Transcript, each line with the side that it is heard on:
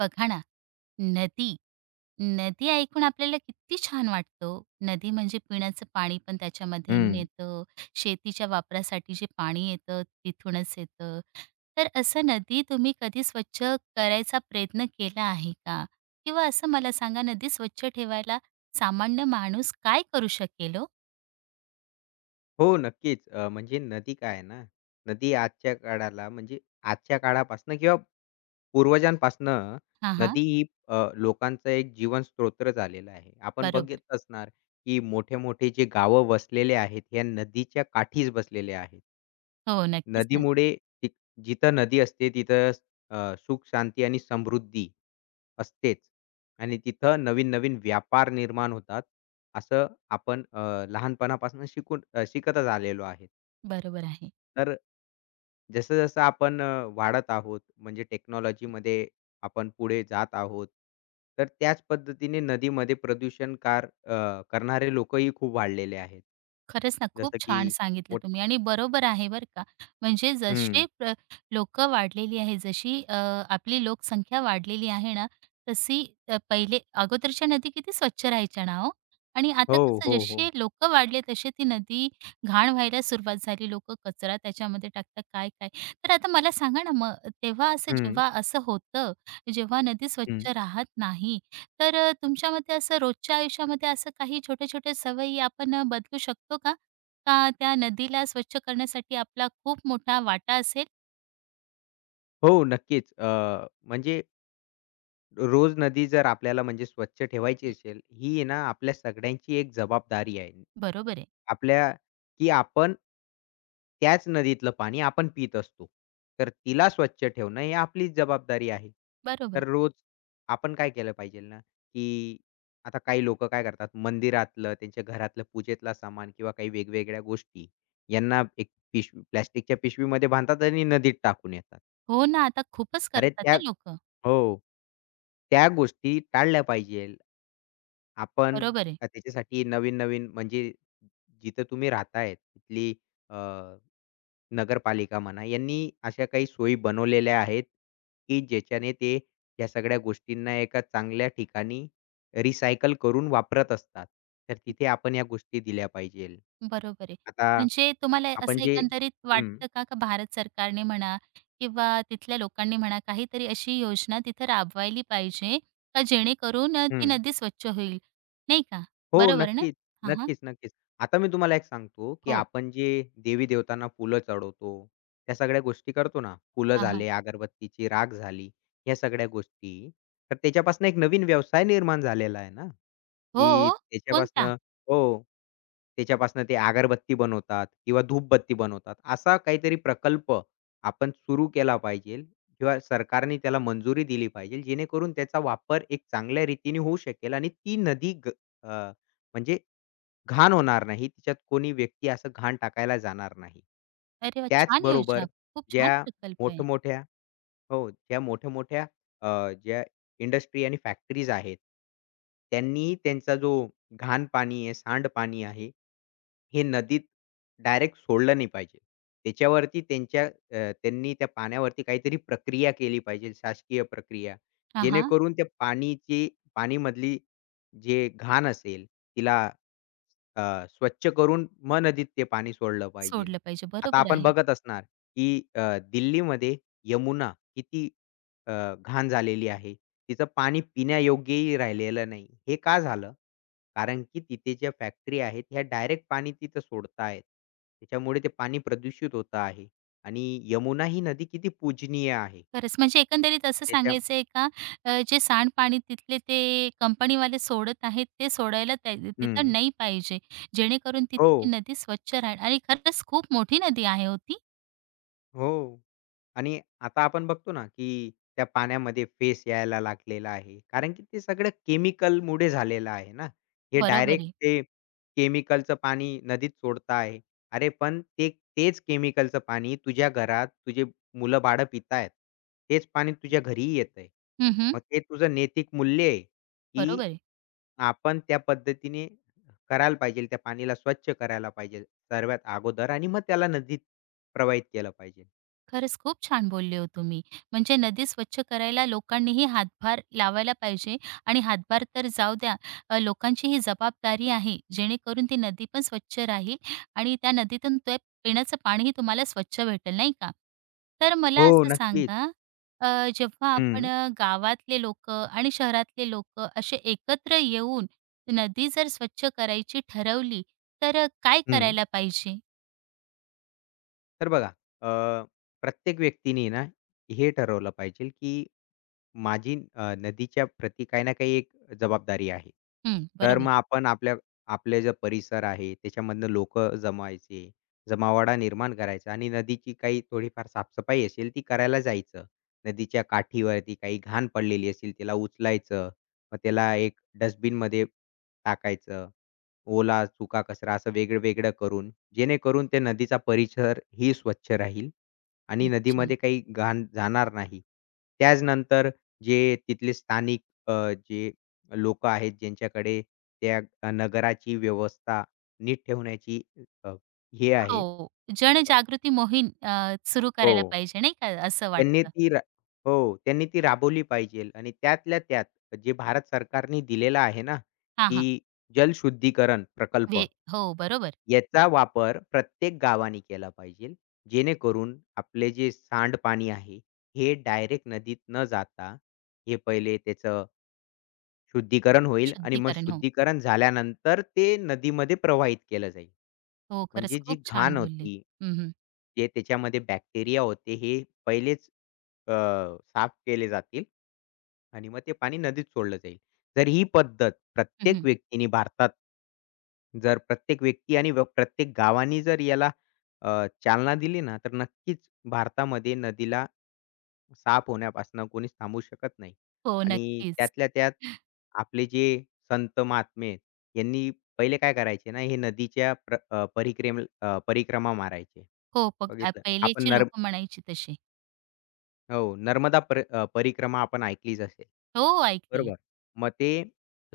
right: बघा ना, नदी. नदी ऐकून आपल्याला किती छान वाटतं. हो. नदी म्हणजे पिण्याचं पाणी पण त्याच्यामध्ये
left: हं.
right: येतं. शेतीच्या वापरासाठी जे पाणी येतं तिथूनच येतं. तर असं नदी तुम्ही कधी स्वच्छ करायचा प्रयत्न केला आहे का? किंवा असं मला सांगा नदी स्वच्छ ठेवायला सामान्य माणूस काय करू शकेल ओ?
left: हो, नक्कीच. म्हणजे नदी काय आहे ना, नदी आजच्या काळाला म्हणजे आजच्या काळापासनं किंवा पूर्वजांपासनं
right: हां, हां.
left: नदी ही लोकांचा एक जीवन स्तोत्र झालेला आहे. आपण
right: बरोबर.
left: बघत असणार, की मोठे-मोठे जे गावं वसलेले आहेत, या नदीच्या काठीच बसलेले आहेत.
right: हो, नक्कीच ना.
left: नदीमुळे ती जिथं नदी असते, तिथं सुख, शांती आणि समृद्धी असतेच. आणि तिथं नवीन-नवीन व्यापार निर्माण होतात. असं आपण लहानपणापासून शिकतच आलेलो आहे.
right: बरोबर आहे.
left: तर जसं-जसं आपण वाढत आहोत, म्हणजे टेक्नॉलॉजीमध्ये आपण पुढे जात आहोत, तर त्याच पद्धतीने नदीमध्ये करणारे लोकही खूप वाढलेले आहेत.
right: खरंच ना, खूप
left: जसं
right: छान
left: की
right: सांगितलं
left: मोठ
right: तुम्ही आणि बरोबर आहे बरं का. म्हणजे जसे
left: हं.
right: प्र वाढलेली आहे, जशी आपली लोकसंख्या वाढलेली आहे ना, तशी पहिले अगोदरच्या नदी किती स्वच्छ राहायच्या ना हो आणि आता
left: हो,
right: कसं
left: हो,
right: जसे
left: हो.
right: लोक वाढले, तसे ती नदी घाण व्हायला सुरुवात झाली. लोकं कचरा त्याच्यामध्ये टाकतात काय-काय. तर आता मला सांगा ना, मग तेव्हा असं
left: हं,
right: जेव्हा असं होतं, जेव्हा नदी
left: हं.
right: स्वच्छ राहत नाही, तर तुमच्या मते असं रोजच्या आयुष्यामध्ये असं काही छोटे-छोटे सवयी आपण बदलू शकतो का? का त्या नदीला स्वच्छ करण्यासाठी आपला खूप मोठा वाटा असेल?
left: हो, नक्कीच. म्हणजे रोज नदी जर आपल्याला म्हणजे स्वच्छ ठेवायची असेल, ही आहे ना आपल्या सगळ्यांची एक जबाबदारी आहे.
right: बरोबर आहे.
left: आपल्या की आपण त्याच नदीतलं पाणी आपण पीत असतो. तर तिला स्वच्छ ठेवणं ही आपलीच जबाबदारी आहे.
right: बरोबर.
left: तर रोज आपण काय केलं पाहिजे ना, की आता काही लोकं काय करतात, मंदिरातलं, त्यांच्या घरातलं पूजेतला सामान किंवा काही वेगवेगळ्या गोष्टी यांना एक पिशवी प्लास्टिकच्या पिशवीमध्ये बांधतात आणि नदीत टाकून येतात.
right: हो ना, आता खूपच
left: अरे
right: करतात
left: त्या
right: ना लोकं.
left: हो. त्या गोष्टी टाळल्या पाहिजेल. आपण
right: बरोबर आहे.
left: त्याच्यासाठी नवीन-नवीन म्हणजे जिथं तुम्ही राहताय तिथली अ, नगरपालिका म्हणा, यांनी अशा काही सोयी बनवलेल्या आहेत, की ज्याच्याने ते या सगळ्या गोष्टींना एका चांगल्या ठिकाणी रिसायकल करून वापरत असतात. तर तिथे आपण या गोष्टी दिल्या पाहिजेल.
right: बरोबर आहे.
left: आता
right: म्हणजे तुम्हाला
left: आपण
right: असं
left: जे
right: एकंदरीत
left: हं,
right: वाटतं का, का भारत सरकारने म्हणा किंवा तिथल्या लोकांनी म्हणा काहीतरी अशी योजना तिथं राबवायली पाहिजे, का जेणेकरून ती
left: हं.
right: नदी स्वच्छ होईल, नाही का?
left: हो,
right: बरोबर आहे ना?
left: नक्कीच.
right: हां, हां.
left: नक्कीच, नक्कीच. आता मी तुम्हाला एक सांगतो, की
right: हो.
left: आपण जे देवी-देवतांना फुलं चढवतो, त्या सगळ्या गोष्टी करतो ना, फुलं
right: हां,
left: झाले, अगरबत्तीची राख झाली, ह्या सगळ्या गोष्टी. तर त्याच्यापासून एक नवीन व्यवसाय निर्माण झालेला आहे ना.
right: हो,
left: की
right: कोणता?
left: त्याच्यापासनं हो. त्याच्यापासनं ते अगरबत्ती बनवतात किंवा धूपबत्ती बनवतात. असा काहीतरी प्रकल्प आपण सुरू केला पाहिजे किंवा सरकारने त्याला मंजुरी दिली पाहिजे, जेणेकरून त्याचा वापर एक चांगल्या रीतीने होऊ शकेल आणि ती नदी ग अ, म्हणजे घाण होणार नाही. तिच्यात कोणी व्यक्ती असं घाण टाकायला जाणार नाही.
right: अरे वा छान
left: त्याचबरोबर
right: योजना. खूप छान
left: ज्या
right: प्रकल्प आहे.
left: मोठमोठ्या ज्या मोठ्या-मोठ्या अ, ज्या इंडस्ट्री आणि फॅक्टरीज आहेत, त्यांनीही त्यांचा जो घाण पाणी आहे, सांडपाणी आहे, हे नदीत डायरेक्ट सोडलं नाही पाहिजे. त्यांनी त्या पाण्यावरती काहीतरी प्रक्रिया केली पाहिजे, शासकीय प्रक्रिया.
right: हां, हां.
left: जेणेकरून त्या पाणीची पाणीमधली जे घाण असेल, तिला स्वच्छ करून मग नदीत ते पाणी सोडलं पाहिजे.
right: सोडलं पाहिजे.
left: आता
right: बरोबर
left: आपण
right: आहे.
left: बघत असणार, की दिल्लीमध्ये यमुना किती अ, घाण झालेली आहे. तिचं पाणी पिण्यायोग्यही राहिलेलं नाही. हे का झालं? कारण की तिथे ज्या फॅक्टरी आहेत, ह्या डायरेक्ट पाणी तिथं सोडतायत. त्याच्यामुळे ते पाणी प्रदूषित होतं आहे आणि यमुना ही नदी किती पूजनीय आहे.
right: खरंच म्हणजे एकंदरीत असं
left: त्याच्या
right: सांगायचं आहे का जे सांडपाणी तिथले ते कंपनीवाले सोडत आहेत, ते सोडायला त्या तिथं
left: हं.
right: नाही पाहिजे. जेणेकरून तिथे
left: हो,
right: ती नदी स्वच्छ राहील आणि खरंच खूप मोठी नदी आहे हो
left: हो. आणि आता आपण बघतो ना, की त्या पाण्यामध्ये फेस यायला लागलेला आहे. कारण की ते सगळं केमिकलमुळे झालेलं आहे ना. हे
right: बरोबर
left: डायरेक्ट
right: आहे.
left: ते केमिकलचं पाणी नदीत सोडत आहे. अरे पण ते तेच केमिकलचं पाणी तुझ्या घरात तुझे मुलं-बाळं पित आहेत. तेच पाणी तुझ्या घरीही येतंय.
right: हं, हं.
left: मग ते तुझं नैतिक मूल्य आहे,
right: बरोबर
left: की
right: आहे.
left: आपण त्या पद्धतीने करायला पाहिजे. त्या पाणीला स्वच्छ करायला पाहिजे सर्वात अगोदर आणि मग त्याला नदीत प्रवाहित केलं पाहिजे.
right: खरंच खूप छान बोलले हो तुम्ही. म्हणजे नदी स्वच्छ करायला लोकांनीही हातभार लावायला पाहिजे आणि हातभार तर जाऊ द्या, लोकांची ही जबाबदारी आहे, जेणेकरून ती नदी पण स्वच्छ राहील आणि त्या नदीतून ते पिण्याचं पाणीही तुम्हाला स्वच्छ भेटेल, नाही का? तर मला
left: हो,
right: असं
left: नक्कीच.
right: सांगा, अ, जेव्हा आपण
left: हं,
right: गावातले लोकं आणि शहरातले लोकं असे एकत्र येऊन नदी जर स्वच्छ करायची ठरवली, तर काय
left: हं.
right: करायला पाहिजे?
left: तर बघा, प्रत्येक व्यक्तीने ना, हे ठरवलं पाहिजे, की माझी नदीच्या प्रती काही ना काही एक जबाबदारी आहे.
right: हं,
left: तर
right: बरोबर.
left: मग आपण आपल्या आपले जे परिसर आहे त्याच्यामधनं लोकं जमवायचे, जमावाडा निर्माण करायचा आणि नदीची काही थोडीफार साफसफाई असेल ती करायला जायचं. नदीच्या काठीवरती काही घाण पडलेली असेल त्याला उचलायचं. मग त्याला एक डस्टबिनमध्ये टाकायचं. ओला, सुका कचरा असं वेगळं-वेगळं करून, जेणेकरून ते नदीचा परिसरही स्वच्छ राहील आणि
right: अच्छा.
left: नदीमध्ये काही घाण जाणार नाही. त्याच नंतर जे तिथले स्थानिक अ, जे लोकं आहेत, ज्यांच्याकडे त्या नगराची व्यवस्था नीट ठेवण्याची अ, हे आहे.
right: हो. जनजागृती मोहीम सुरू
left: हो.
right: करायला पाहिजे नाही का, असं
left: त्यांनी
right: वाटतं.
left: ती रा हो, त्यांनी ती राबवली पाहिजेल आणि त्यातल्या त्यात जे भारत सरकारने दिलेला आहे ना,
right: हां, हां.
left: की जलशुद्धीकरण प्रकल्प.
right: वे हो, बरोबर.
left: याचा वापर प्रत्येक गावाने केला पाहिजेल. जेणेकरून आपले जे सांडपाणी आहे, हे डायरेक्ट नदीत न जाता, हे पहिले त्याचं शुद्धीकरण होईल आणि मग
right: शुद्धीकरण. हो.
left: शुद्धीकरण झाल्यानंतर ते नदीमध्ये प्रवाहित केलं जाईल.
right: हो, खरंच
left: म्हणजे जी
right: खूप छान
left: घाण
right: बोलले.
left: होती,
right: हं, हं.
left: जे त्याच्यामध्ये बॅक्टेरिया होते हे पहिलेच अ, साफ केले जातील आणि मग ते पाणी नदीत सोडलं जाईल. जर ही पद्धत प्रत्येक व्यक्तीने भारतात जर प्रत्येक व्यक्ती आणि व प्रत्येक गावांनी जर याला चालना दिली ना, तर नक्कीच भारतामध्ये नदीला साफ होण्यापासून कोणीच थांबवू शकत नाही.
right: हो,
left: आणि
right: नक्कीच.
left: त्यातल्या त्यात आपले जे संत महात्मे आहेत, यांनी पहिले काय करायचे ना, हे नदीच्या प्र अ, परिक्रेम अ, परिक्रमा मारायचे.
right: हो, पग
left: बघितलं आपण
right: पहिलेचे
left: नर्म
right: लोकं म्हणायची तसे.
left: हो, नर्मदा परिक्रमा आपण ऐकलीच असेल.
right: हो, ऐकली.
left: बरोबर. मग ते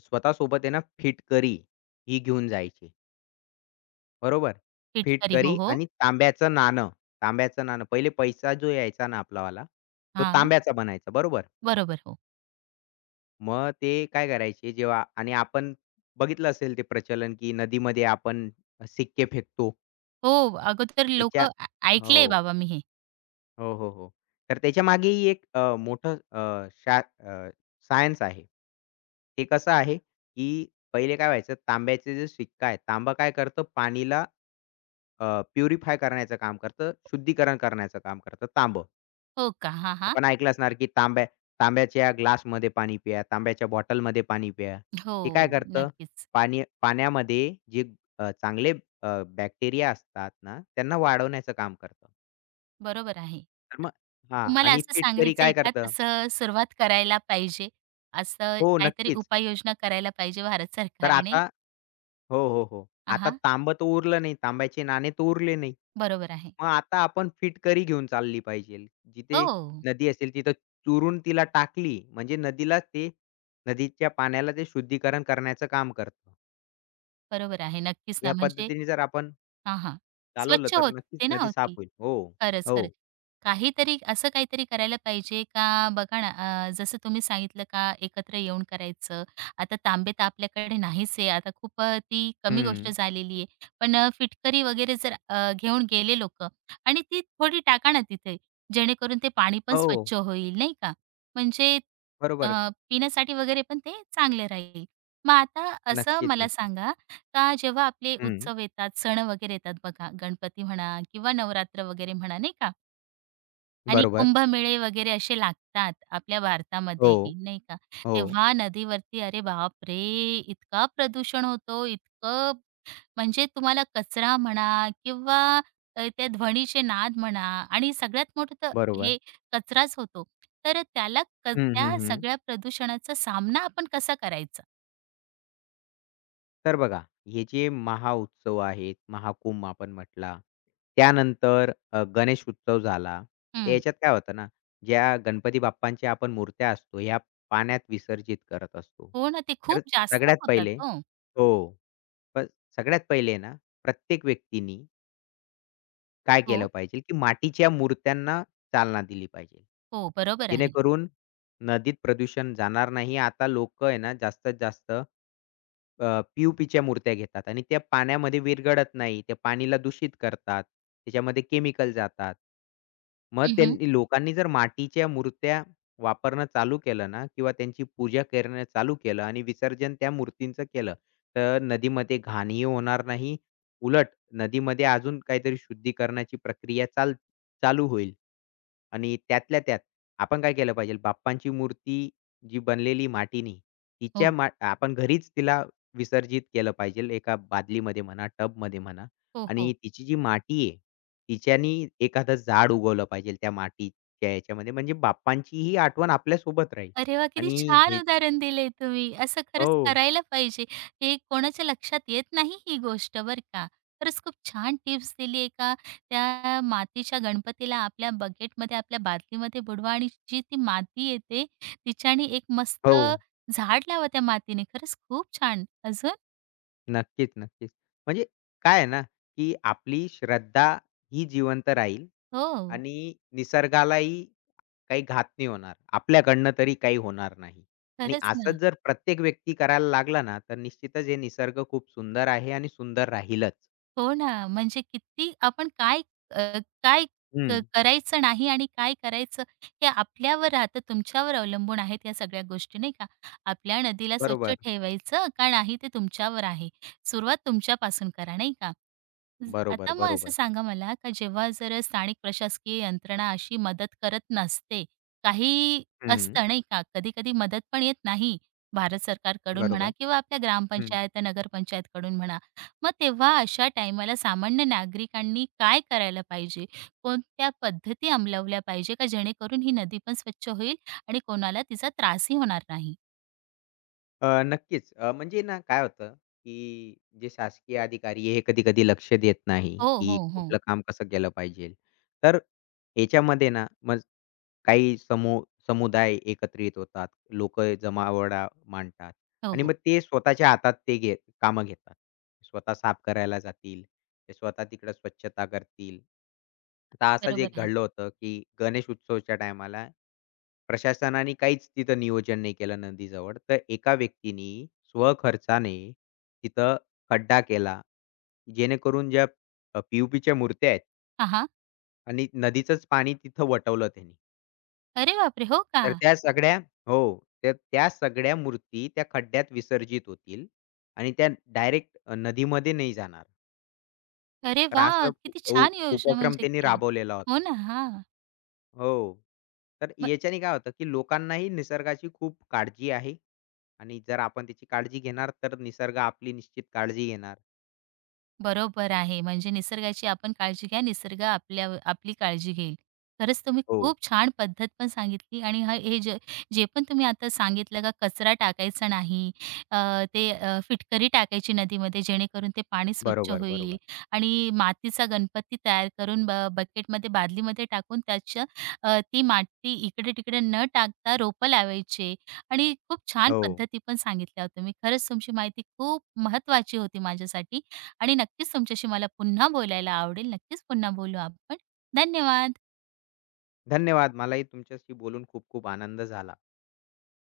left: स्वतःसोबत आहे ना फिटकरी ही घेऊन जायची. बरोबर.
right: पिटकरी. हो,
left: फिटकरी
right: हो.
left: आणि तांब्याचं नाणं. पहिले पैसा जो यायचा ना आपलावाला, तो
right: हां,
left: तांब्याचा बनायचा. बरोबर.
right: बरोबर. हो.
left: मग ते काय करायचे जेव्हा आणि आपण बघितलं असेल ते प्रचलन, की नदीमध्ये आपण सिक्के फेकतो.
right: हो, अगोदर
left: त्याच्या
right: लोकं
left: हो.
right: ऐकलंय बाबा मी हे.
left: हो, हो, हो. तर त्याच्या मागेही एक मोठं अ, शा सायन्स आहे. ते कसं आहे, की पहिले काय व्हायचं तांब्याचे जे सिक्का आहे, तांबा काय करतं पाणीला प्युरिफाय करण्याचं काम करतं, शुद्धीकरण करण्याचं काम करतं तांबं.
right: हो का? हां, हां.
left: आपण ऐकलं असणार, की तांब्याच्या ग्लासमध्ये पाणी प्या, तांब्याच्या बॉटलमध्ये पाणी प्या. ते काय
right: हो,
left: करतं
right: नक्कीच.
left: पाण्यामध्ये जे चांगले बॅक्टेरिया असतात ना, त्यांना वाढवण्याचं काम करतं.
right: बरोबर आहे.
left: तर मग हां,
right: तुम्हाला
left: आणि
right: असं
left: फिटकरी
right: सांगायचंय
left: काय
right: का
left: करतं
right: तसं सुरुवात करायला पाहिजे, असं
left: हो,
right: काहीतरी
left: नक्कीच.
right: उपाययोजना करायला पाहिजे भारत
left: तर
right: सरकारने?
left: आता हो, हो, हो.
right: हां,
left: आता
right: हां.
left: तांबं तर उरलं नाही, तांब्याचे नाणे तर उरले नाही.
right: बरोबर आहे.
left: मग आता आपण फिटकरी घेऊन चालली पाहिजे. जिथे
right: हो,
left: नदी असेल तिथं चुरून तिला टाकली, म्हणजे नदीला ते नदीच्या पाण्याला ते शुद्धीकरण करण्याचं काम करतं.
right: बरोबर आहे. नक्कीच ना,
left: या
right: म्हणजे
left: पद्धतीने जर आपण
right: हां, हां. स्वच्छ
left: चालवलं तर नक्कीच
right: होते ना,
left: नदी साफ
right: होती?
left: होईल. हो,
right: खरंच,
left: हो.
right: खरंच. काहीतरी असं काहीतरी करायला पाहिजे का बघा ना, जसं तुम्ही सांगितलं का एकत्र येऊन करायचं. आता तांबे तर आपल्याकडे नाहीच आहे. आता खूप ती कमी गोष्ट
left: हं.
right: झालेली आहे. पण फिटकरी वगैरे जर घेऊन गेले लोक आणि ती थोडी टाका ना तिथे, जेणेकरून ते पाणी पण
left: हो,
right: स्वच्छ होईल, नाही का? म्हणजे अ,
left: बरोबर.
right: पिण्यासाठी वगैरे पण ते चांगले राहील. मग आता असं
left: नक्कीच,
right: मला
left: नक्कीच.
right: सांगा का जेव्हा आपले
left: हं.
right: उत्सव येतात, सण वगैरे येतात बघा, गणपती म्हणा किंवा नवरात्र वगैरे म्हणा नाही का आणि
left: बरोबर.
right: कुंभमेळे वगैरे असे लागतात आपल्या
left: हो,
right: भारतामध्ये नाही का.
left: हो.
right: तेव्हा नदीवरती अरे बापरे! इतका प्रदूषण होतो, इतकं म्हणजे तुम्हाला कचरा म्हणा किंवा त्या ध्वनीचे नाद म्हणा आणि सगळ्यात मोठं तर
left: बरोबर.
right: हे कचराच होतो. तर त्याला क
left: हं, हं,
right: त्या
left: हं.
right: सगळ्या प्रदूषणाचा सामना आपण कसा करायचा?
left: तर बघा, हे जे महाउत्सव आहेत, महाकुंभ आपण म्हटला, त्यानंतर गणेश उत्सव झाला. तर
right: हं.
left: याच्यात काय होतं ना, ज्या गणपती बाप्पांच्या आपण मूर्त्या असतो, ह्या पाण्यात विसर्जित करत असतो.
right: हो ना, ते
left: तर
right: खूप जास्त
left: सगळ्यात
right: होतात.
left: पहिले
right: हो.
left: हो. पण सगळ्यात पहिले ना, प्रत्येक व्यक्तीनी काय
right: हो,
left: केलं पाहिजे, की मातीच्या मूर्त्यांना चालना दिली पाहिजे.
right: हो. बरोबर आहे.
left: जेणेकरून नदीत प्रदूषण जाणार नाही. आता लोकं आहे ना जास्तीत जास्त अ, पी-ओ-पीच्या मूर्त्या घेतात आणि त्या पाण्यामध्ये विरघळत नाही. त्या पाणीला दूषित करतात. त्याच्यामध्ये केमिकल जातात. मग
right: हं,
left: लोकांनी जर मातीच्या मूर्त्या वापरणं चालू केलं ना किंवा त्यांची पूजा करणं चालू केलं आणि विसर्जन त्या मूर्तींचं केलं, तर नदीमध्ये घाणही होणार नाही. उलट नदीमध्ये अजून काहीतरी शुद्धीकरणाची प्रक्रिया चाल चालू होईल. आणि त्यातल्या त्यात आपण काय केलं पाहिजे, बाप्पांची मूर्ती जी बनलेली मातीनी,
right: हो.
left: तिच्या मा आपण घरीच तिला विसर्जित केलं पाहिजे. एका बादलीमध्ये म्हणा, टबमध्ये म्हणा
right: हो, हो.
left: आणि तिची जी माती आहे, तिच्यानी एखादं झाड उगवलं पाहिजे त्या मातीच्या याच्यामध्ये. म्हणजे बाप्पांचीही आठवण आपल्यासोबत राहील
right: अरे वाह! किती
left: आणि
right: छान
left: हे
right: उदाहरण दिलंय तुम्ही. असं खरंच
left: हो,
right: करायला पाहिजे. हे कोणाच्या लक्षात येत नाही ही गोष्ट बरं का. खरंच खूप छान टिप्स दिली आहे का त्या मातीच्या गणपतीला आपल्या बकेटमध्ये, आपल्या बादलीमध्ये बुडवा आणि जी ती माती येते तिच्याने एक मस्त
left: हो.
right: झाड लावा त्या मातीने. खरंच खूप छान. अजून?
left: नक्कीच, नक्कीच. म्हणजे काय आहे ना, की आपली श्रद्धा ही जिवंत राहील
right: हो,
left: आणि निसर्गालाही काही घात नाही होणार. आपल्याकडनं तरी काही होणार नाही. आणि
right: खरंच ना.
left: असंच जर प्रत्येक व्यक्ती करायला लागला ना, तर निश्चितच हे निसर्ग खूप सुंदर आहे आणि सुंदर राहीलच.
right: हो ना, म्हणजे किती आपण काय अ, काय क
left: हं.
right: करायचं नाही आणि काय करायचं हे आपल्यावर राहतं, तुमच्यावर अवलंबून आहेत या सगळ्या गोष्टी नाही का. आपल्या नदीला स्वच्छ
left: बरोबर,
right: ठेवायचं का नाही ते तुमच्यावर आहे. सुरुवात तुमच्यापासून करा नाही का. ज
left: बरोबर,
right: आता मग असं
left: बरोबर.
right: सांगा मला का जेव्हा जर स्थानिक प्रशासकीय यंत्रणा अशी मदत करत नसते, काही
left: हं.
right: असतं नाही का, कधी-कधी मदत पण येत नाही. भारत सरकारकडून म्हणा
left: बरोबर.
right: किंवा आपल्या ग्रामपंचायत, नगरपंचायतकडून म्हणा. मग तेव्हा अशा टायमाला सामान्य नागरिकांनी काय करायला पाहिजे? कोणत्या पद्धती अंमलवल्या पाहिजे का जेणेकरून ही नदी पण स्वच्छ होईल आणि कोणाला तिचा त्रासही होणार नाही?
left: नक्कीच. म्हणजे ना काय होतं, की जे शासकीय अधिकारी आहे, हे कधी-कधी लक्ष देत नाही,
right: हो, हो,
left: की
right: हो.
left: कुठलं काम कसं केलं पाहिजे. तर याच्यामध्ये ना मग काही समू समुदाय एकत्रित होतात. लोक जमावडा मांडतात
right: हो,
left: आणि
right: हो.
left: मग ते स्वतःच्या हातात ते घे कामं घेतात. स्वतः साफ करायला जातील. ते स्वतः तिकडं स्वच्छता करतील. आता असंच
right: बरोबर
left: एक
right: आहे.
left: घडलं होतं, की गणेश उत्सवच्या टायमाला प्रशासनाने काहीच तिथं नियोजन नाही केलं नदीजवळ. तर एका व्यक्तीनी स्वखर्चाने तिथं खड्डा केला. जेणेकरून ज्या पी-ओ-पीच्या मूर्त्या आहेत
right: हां, हां.
left: आणि नदीचंच पाणी तिथं वटवलं त्यांनी.
right: अरे बापरे! हो का?
left: तर त्या सगळ्या हो. तर त्या सगळ्या मूर्ती त्या खड्ड्यात विसर्जित होतील आणि त्या डायरेक्ट नदीमध्ये नाही जाणार.
right: अरे
left: तर
right: वाह!
left: असा
right: किती
left: उ उ-
right: छान योजना
left: उपक्रम
right: म्हणजे
left: त्यांनी
right: केली.
left: राबवलेला
right: हो
left: होता.
right: ना. हां.
left: हो. तर
right: मग
left: याच्याने काय होतं, की लोकांनाही निसर्गाची खूप काळजी आहे. आणि जर आपण त्याची काळजी घेणार, तर निसर्ग आपली निश्चित काळजी घेणार.
right: बरोबर आहे. म्हणजे निसर्गाची आपण काळजी घ्या, निसर्ग आपल्या आपली काळजी घेईल. खरंच तुम्ही
left: हो.
right: खूप छान पद्धत पण सांगितली आणि हा हे जे जे पण तुम्ही आता सांगितलं का कचरा टाकायचा नाही, अ, ते फिटकरी टाकायची नदीमध्ये जेणेकरून ते पाणी स्वच्छ
left: बरोबर,
right: होईल
left: बरोबर.
right: आणि मातीचा गणपती तयार करून ब बकेटमध्ये, बादलीमध्ये टाकून त्याच्या ती माती इकडे-तिकडे न टाकता रोपं लावायचे आणि खूप छान
left: हो.
right: पद्धती पण सांगितल्या हो तुम्ही. खरंच तुमची माहिती खूप महत्त्वाची होती माझ्यासाठी. आणि नक्कीच तुमच्याशी मला पुन्हा बोलायला आवडेल. नक्कीच पुन्हा बोलू आपण. धन्यवाद.
left: धन्यवाद. मलाही तुमच्याशी बोलून खूप खूप आनंद झाला.